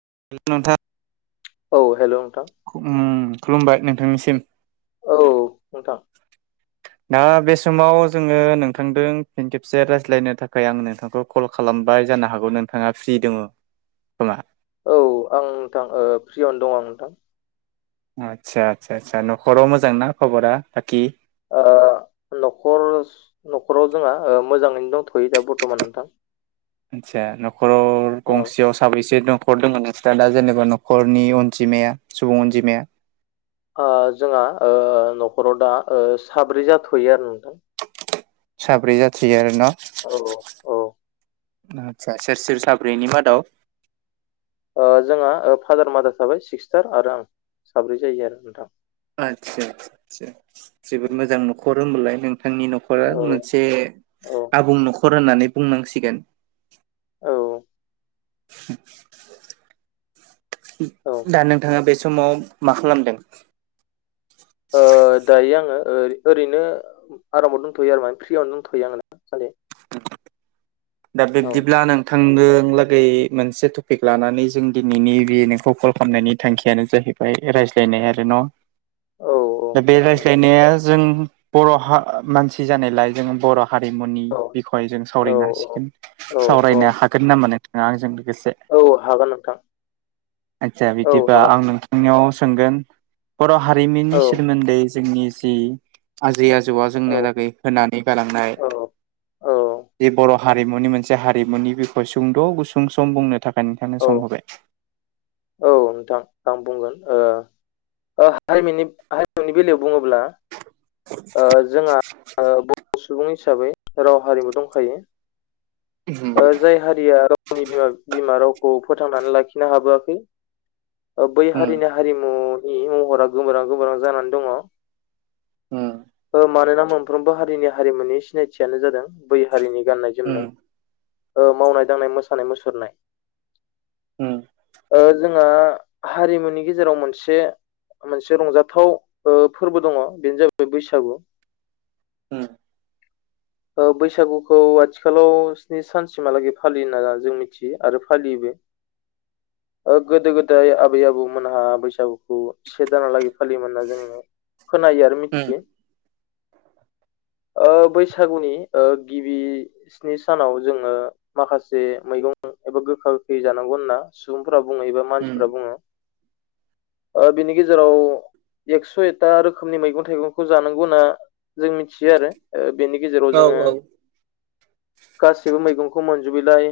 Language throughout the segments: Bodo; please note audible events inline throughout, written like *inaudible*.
*unintelligible* औ हेलौ। उम खुलुमबाय नोंथांनिसिम। औ नोंथां। दा बे समाव जोङो नोंथांदों फिन खेबसे रायज्लायनो थाखाय आं नोंथांखौ कल खालाम मोनबाय जानो हागौ नोंथाङा फ्रि दङ खोमा। औ आं नोंथां फ्रियावनो दं आं नोंथां। आदसा आसा आसा न'खराव मोजां ना खबरा बाखि? ओ। न'खर न'खराव जोंहा मोजाङैनो दंथ'यो दा बरथ'मान नोंथां। आदसा न'खराव औ गंसेयाव साबैसे दं? न'खर दं नोंस्रा दा जेनेबा न'खरनि अनजिमाया सुबुं अनजिमाया? ओ जोंहा ओ न'खराव दा ओ साब्रै जाथ'यो आरो नोंथां। साब्रै जाथ'यो आरो न'? औ औ आतसा सोर सोर साब्रैनि मादाव? ओ जोंहा फादार मादार थाबाय सिस्टार आरो आं साब्रै जायो आरो नोंथां। आदसा आदसा औ जोबोद मोजां न'खर होमबालाय। नोंथांनि न'खरा मोनसे औ आबुं न'खर होननानै बुंनांसिगोन। औ। औ *inaudible* दा नोंथाङा बे सम समाव मा खालामदों? ओ दायो आङो ओ ओरैनो आरामाव दंथ'यो आरो माने फ्रियावनो दंथ'यो आं माने। *inaudible* दा औ बिब्दिब्ला नोंथा बुंनो लागै मोनसे टपिक लानानै जों दिनैनि बे नोंखौ कल खालामनायनि थांखियानो जाहैबाय ओमफ्राय रायज्लायनाय आरो न'? औ दा बे नोंथां रायज्लायनाया जों बर' हा-मानसि जानायलाय जों बर' हारिमुनि औ बिखय जों औ सावरायनो हासिगोन औ औ सावरायनो हागोन नामा नोंथाङा आंजों एसे? *inaudible* औ हागोन नोंथां आदसा औ बिदिबा हागोन आं नोंथां नोंथांनिआव सोंगोन बर' हारिमुनि औ सोमोन्दै जोंनि आजै आजौआ औ जोंनो लागै होनानै गालांनाय औ औ बे बर' हारिमुनि मोनसे हारिमुनि बिखय सुंद' गुसुं सम बुंनो थाखाय नोंथांनो औ सम होबाय। औ नोंथां आं बुंगोन ओ ओ हारिमनि हारिमुनि बेलायाव बुङोब्ला ओ जोंहा ओ सुबुं हिसाबै राव हारिमु दंखायो। ओ जाय हारिया गावनि बिमा बिमा रावखौ फोथांनानै लाखिनो हाबोआखै बै औ हारिनि हारिमु महरा गोबोरां गोबोरां जानानै दङ। ओ मानोना मोनफ्रोमबो हारिनि हारिमुनि सिनायथियानो जादों बै हारिनि गाननाय जोमनाय। ओ मावनाय दांनाय मोसानाय मुसुरनाय। ओ जोंङा हारिमुनि गेजेराव मोनसे मोनसे रंजाथाव ओ फोरबो दङ बेनो जाबाय बैसागु। उम। ओ बैसागुखौ आथिखालाव स्नि सानसिमहालागै फालियो होना जों मिथियो आरो फालियोबो। *inaudible* ओ गोदो गोदाय आबै आबौमोनहा बैसागुखौ से दानालागै फालियोमोन होनना जोंङो खोनायो आरो मिथियो। *inaudible* ओ बैसागुनि गिबि स्नि सानाव जोङो माखासे मैगं एबा गोखा गोखै जानांगौ होनना सुबुंफोरा बुङो एबा मानसिफोरा बुङो। ओ बिनि गेजेराव एकस' एकथा रोखोमनि मैगं थाइगंखौ जानांगौ होनना जों मिथियो आरो ओ बेनि गेजेराव जोङो औ गासिबो मैगंखौ मोनजोबैलाय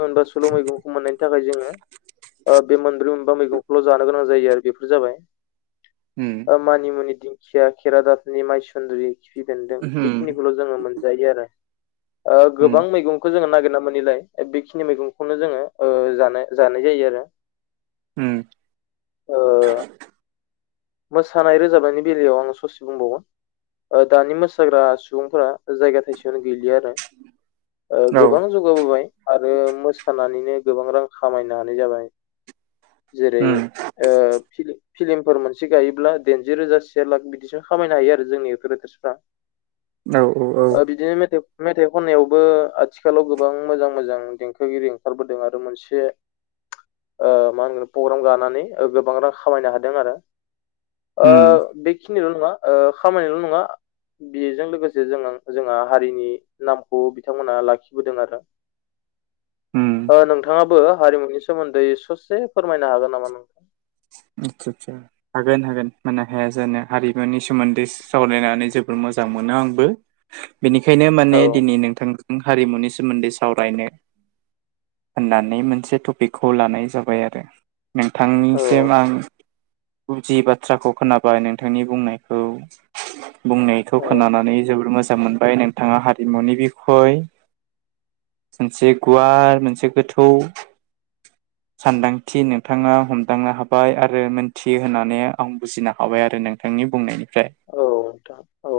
मोनबा सल' मैगंखौ मोननायनि थाखाय जोङो। ओ बे मोनब्रै मोनबा मैगंखौल' जानो गोनां जायो आरो बेफोर जाबाय ओ मानिमुनि दिंखिया केरादाफिनि माइसुन्द्रि खिफि बेन्दों बे बेखिनिखौल' जोङो मोनजायो आरो। ओ गोबां मैगंखौ जोङो नागिर मोनैलाय बेखिनि मैगंखौनो जोङो ओ जानाय जानाय जायो आरो। उम। ओ *inaudible* मोसानाय रोजाबनायनि बेलायाव आं ससे बुंबावगोन। ओ दानि मोसाग्रा सुबुंफोरा जायगा थाइसेआवनो गैलिया आरो। ओ गोबां जौगाबोबाय आरो मोसानानै जे गोबां रां खामायनो हानाय जाबाय जेरै ओ फ्लिम फिल्मफोर मोनसे गायोब्ला दाइनजि रोजा से लाख बिदिसो खामायनो हायो आरो जोंनि एकटर एट्रिसफोरा। औ औ औ मेथाइ खननायावबो आथिखालाव गोबां मोजां मोजां देंखोगिरि ओंखारबोदों आरो मोनसे ओ मा होनगोन प्रग्राम गानानै गोबां रां खामायनो हादों आरो ओ औ बेखिनिल' नङा खामायनायल' नङा बेजों लोगोसे जों जोंहा हारिनि नामखौ बिथांमोना लाखिबोदों आरो। *inaudible* ओ नोंथाङाबो हारिमुनि सोमोन्दै ससे फोरमायनो हागोन नामा नोंथां? *unintelligible* हागोन हागोन मानो हाया जानो हारिमुनि सोमोन्दै सावरायनानै जोबोद मोजां मोनो। मोनो आंबो बेनिखायनो माने औ दिनै नोंथां हारिमुनि सोमोन्दै सावरायनो। होननानै मोनसे टपिकखौ लानाय जाबाय आरो नोंथां। औ जेनेबा आं बुजियि बाथ्राखौ खोनाबाय नोंथांनि बुंनायखौ। बुंनायखौ औ खोनानानै जोबोर मोजां मोनबाय नोंथाङा हारिमुनि बिखय मोनसे गुवार मोनसे गोथौ सानदांथि नोंथाङा हमदों- दांनो हाबाय आरो मोनथि होननानै आं बुजिनो हाबाय आरो नोंथांनि बुंनायनि फ्राय औ नोंथां औ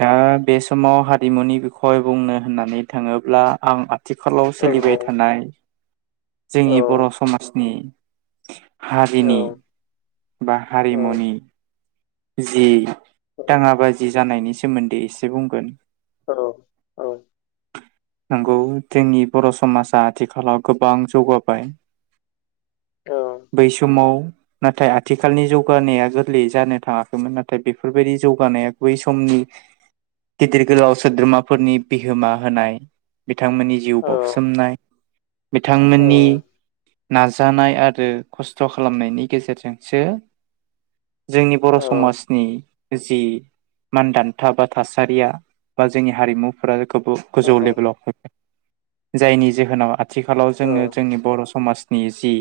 दा। बे समाव हारिमुनि बिखय बुंनो होननानै थाङोब्ला आं आथिखालाव औ सोलिबाय थानाय औ जोंनि बर' समाजनि हारिनि औ बा औ हारिमुनि- जि औ दाङा बाजि जानायनि सोमोन्दै एसे बुंगोन। औ *inaudible* नंगौ जोंनि बर' समाजा आथिखालाव गोबां जौगाबाय बै समाव नाथाय आथिखालनि जौगानाया गोरलैयै जानो थाङा नाथाय बेफोरबायदि जौगानाया बै समनि- गिदिर गोलाव सोद्रोमाफोरनि बिहोमा होनाय बे बिथांमोननि जिउ बाावसोमनाय बिथांमोननि नाजानाय आरो खस्थ' खालामनायनि गेजेरजोंसो जोंनि बर' समाजनि जि मानदान्था बा थासारिया बा जोंनि हारिमुफोरा गोबो गोजौ लेभेलाव फैबाय जायनि जाहोनाव आथिखालाव औ जोङो जोंनि बर' समाज नि जि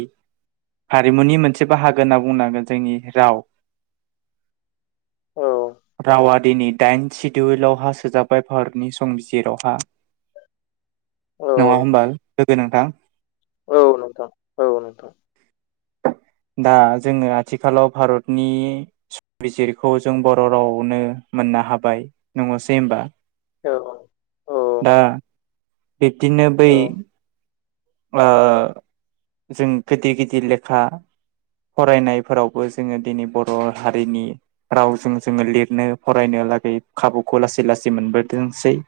हारिमुनि मोनसे बाहागो होनना बुंनांगोन जोंनि राव रावारि- दिनै दाइन सिडिउलावहा सोजाबाय भारतनि संबिजिरावहा नङा होमबा लोगो नोंथां? औ नोंथां औ नोंथां दा जोङो आथिखालाव भारतनि संबिजिरखौ जों बर' रावावनो मोननो हाबाय नङासै होमबा? औ दा बिब्दिनो बै औ जों गिदिर गिदिर लेखा फरायनायफोरावबो जोङो दिनै बर' हारिनि रावजों जोङो लिरनो फरायनो लागै खाबुखौ लासै लासै मोनबोदोंसै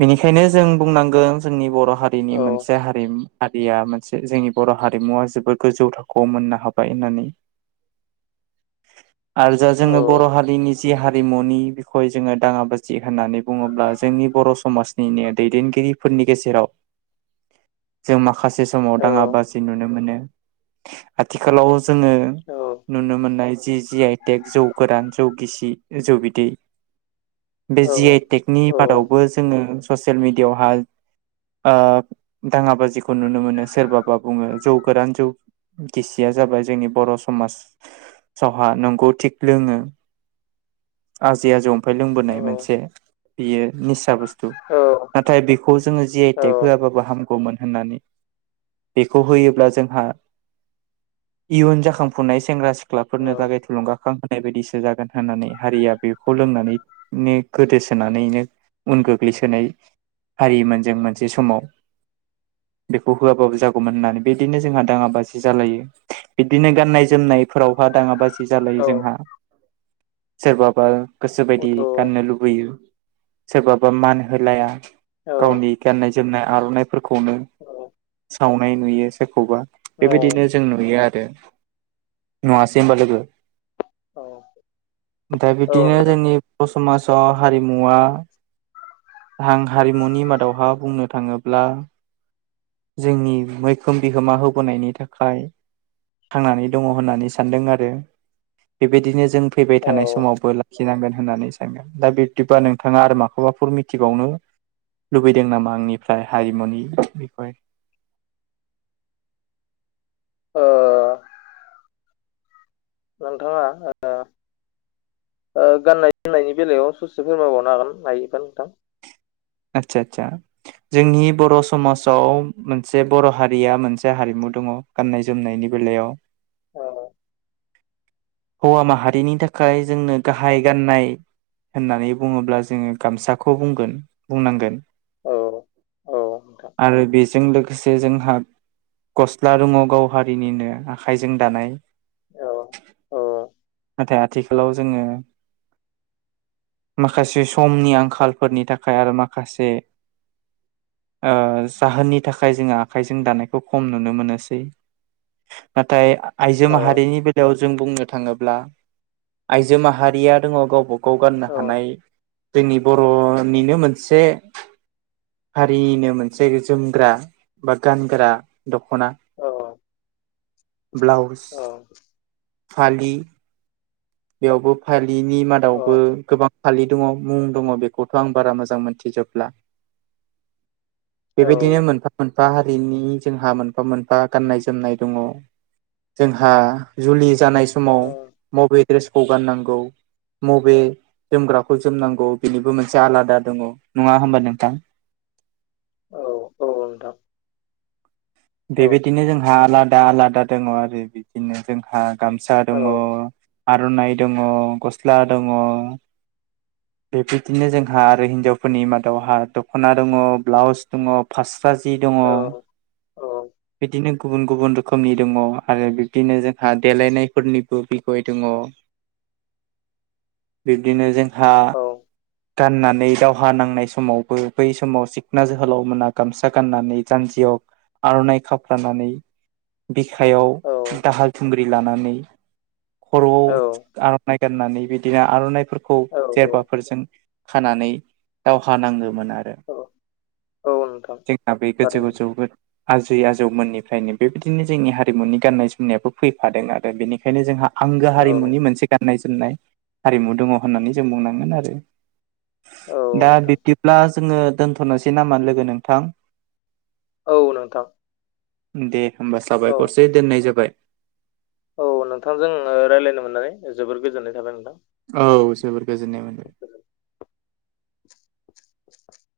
बेनिखायनो जों बुंनांगोन जोंनि बर' हारिनि मोनसे हारिमु या मोनसे जोंनि बर' हारिमुवा जोबोद गोजौ थाखोआव मोननो हाबाय होननानै आरो जा औ जोङो बर' हारिनि जि हा रिमुनि बिखय जोङो दाङाबाजि होननानै बुङोब्ला जोंनि बर' समाजनिनो दैदेनगिरि फोरनि गेजेराव जों माखासे समाव औ दाङा बाजि नुनो मोनो। आथिखालाव जोङो औ नुनो मोननाय जि जि आइटेक जौ गोरान जौ गिसि जौ बिदै बे औ जि आइ टेकनि औ बादावबो जोङो ससियेल मिडियावहाय दाङा बाजिखौ नुनो मोनो सोरबाबा बुङो जौ गोरान जौ गिसिया जाबाय जोंनि बर' समाजावहा नंगौ थिग लोङो। आ जिया जं लोंबोनाय मोनसे बियो निसा बुस्थु औ नाथाय बे खौ जोङो जि औ आइटेक होआबाबो हामगौमोन होननानै बेखौ होयोब्ला जोंहा इयुन जाखांफुनाय सेंग्रा सिख्लाफोरनो थाखाय थुलुंगाखां होनाय बायदिसो जागोन होननानै हारिया बेखौ लों होनानैनो गोदोसोनानैनो उन गोग्लैसोनाय हारिमोन जों मोनसे समाव बेखौ होआबाबो जागौमोन होननानै बिदिनो जोंहा दाङाबाजि जालायो बिदिनो गाननाय-जोमनाय फोरावहा दाङा बाजि औ जालायो जोंहा सोरबाबा गोसो बायदि गाननो लुबैयो सोरबाबा मान होलाया गावनि गाननाय जोमनाय आर'नाइफोरखौनो सावनाय नुयो सोरखौबा औ बेबायदिनो जों नुयो आरो नङासै होमबा लोगो औ दा बिदिनो नोंथां जोंनि बर' समाजाव हारिमुवा रां हारिमुनि मादावहा बुंनो थाङोब्ला जोंनि मैखोम बिहोमा होबोनायनि थाखाय थांनानै दङ होननानै सानदों आरो। बेबायदिनो जों फैबाय औ ओ नोंथाङा ओ थानाय समावबो लाखिनांगोन होननानै सानगोन दा बिब्दिबा नोंथाङा आरो माखौबा माबाफोर मिथिबावनो लुबैदों नामा आंनिफ्राय हारिमुनि बेखौ ओ नोंथाङा ओ ओ गाननाय जोमनायनि बेलायाव ससे फोरमायबावनो हागोन हायोबा नोंथां आदसा आदसा जोंनि बर' समाजाव मोनसे बर' हारिया मोनसे हारिमु दङ गाननाय जोमनायनि बेलायाव औ हौवा माहारिनि थाखाय जोंनो गाहाय गाननाय होननानै बुङोब्ला जोङो गामसाखौ बुंगोन बुंनांगोन। औ। औ नोंथां आरो बेजों लोगोसे जोंहा गस्ला दङ गाव हारिनिनो आखाइजों दानाय औ औ नाथाय आथिखालाव जोङो माखासे समनि आंखालफोरनि थाखाय आरो माखासे ओ जाहोननि थाखाय जोङो आखाइजों दानायखौ खम नुनो मोनोसै। नाथाय आइजो औ माहारिनि बेलायाव जों बुंनो थाङोब्ला आइजो माहारिया दङ गावबा गाव गाननो औ हानाय जोंनि बर'निनो मोनसे हारिनो मोनसे जोमग्रा बा गानग्रा दख'ना औ ब्लाउस फालि बेयावबो फालिनि औ मादावबो गोबां फालि दङ मुं दङ बेखौथ' आं बारा मोजां मोनथिजोबला बेबायदिनो औ मोनफा मोन फा हारिनि जोंहा मोनफा मोनफा गाननाय जोमनाय दङ। जोंहा जुलि जानाय समाव औ मबे ड्रेसखौ गाननांगौ मबे जोमग्राखौ जोमनांगौ बेनिबो मोनसे आलादा दङ नङा होमबा नोंथां। *inaudible* औ औ नोंथां। औ बेबायदिनो जोंहा आलादा-आलादा दङ आरो। बिदिनो जोंहा गामसा औ दङ, आर'नाइ दङ, गस्ला दङ, बेबायदिनो जोंहा आरो हिन्जावफोरनि मादावहा दख'ना दङ, ब्लाउस दङ, पास्रा जि दङ औ बिदिनो गुबुन गुबुन रोखोमनि दङ आरो बिब्दिनो जोंहा देलायनायफोरनिबो बिखय दङ। बिब्दिनो जोंहा गानना नै दावहा नांनाय समावबो बै समाव सिखना जोहोलाव मोना गामसा गाननानै जानजियाव आर'नाइ खाफ्रानानै बिखायाव औ दाहाल थुंग्रि लानानै खर'आव औ औ आर'नाइ गाननानै बिदिनो आर'नाइफोरखौ औ जेरबाफोरजों खानानै दावहा नाङोमोनआरो। औ औ नोंथां थारैनो *unintelligible* आजै आजौमोननिफ्रायनो बेबायदिनो जोंनि हारिमुनि गाननाय जोमनायाबो फैफादों आरो। बेनिखायनो जोंहा आंगो औ हारिमुनि मोनसे गाननाय जोमनाय हारिमु दङ होननानै जों बुंनांगोन आरो। औ। दा नोंथां बिब्दिब्ला जोङो दोन्थ'नोसै नामा लोगो नोंथां? औ नोंथां दे होमबा औ साबायखरसै दोननाय जाबाय। औ नोंथांजों रायज्लायनो मोननानै जोबोर गोजोननाय थाबाय नोंथां। औ जोबोर गोजोननाय मोनबाय।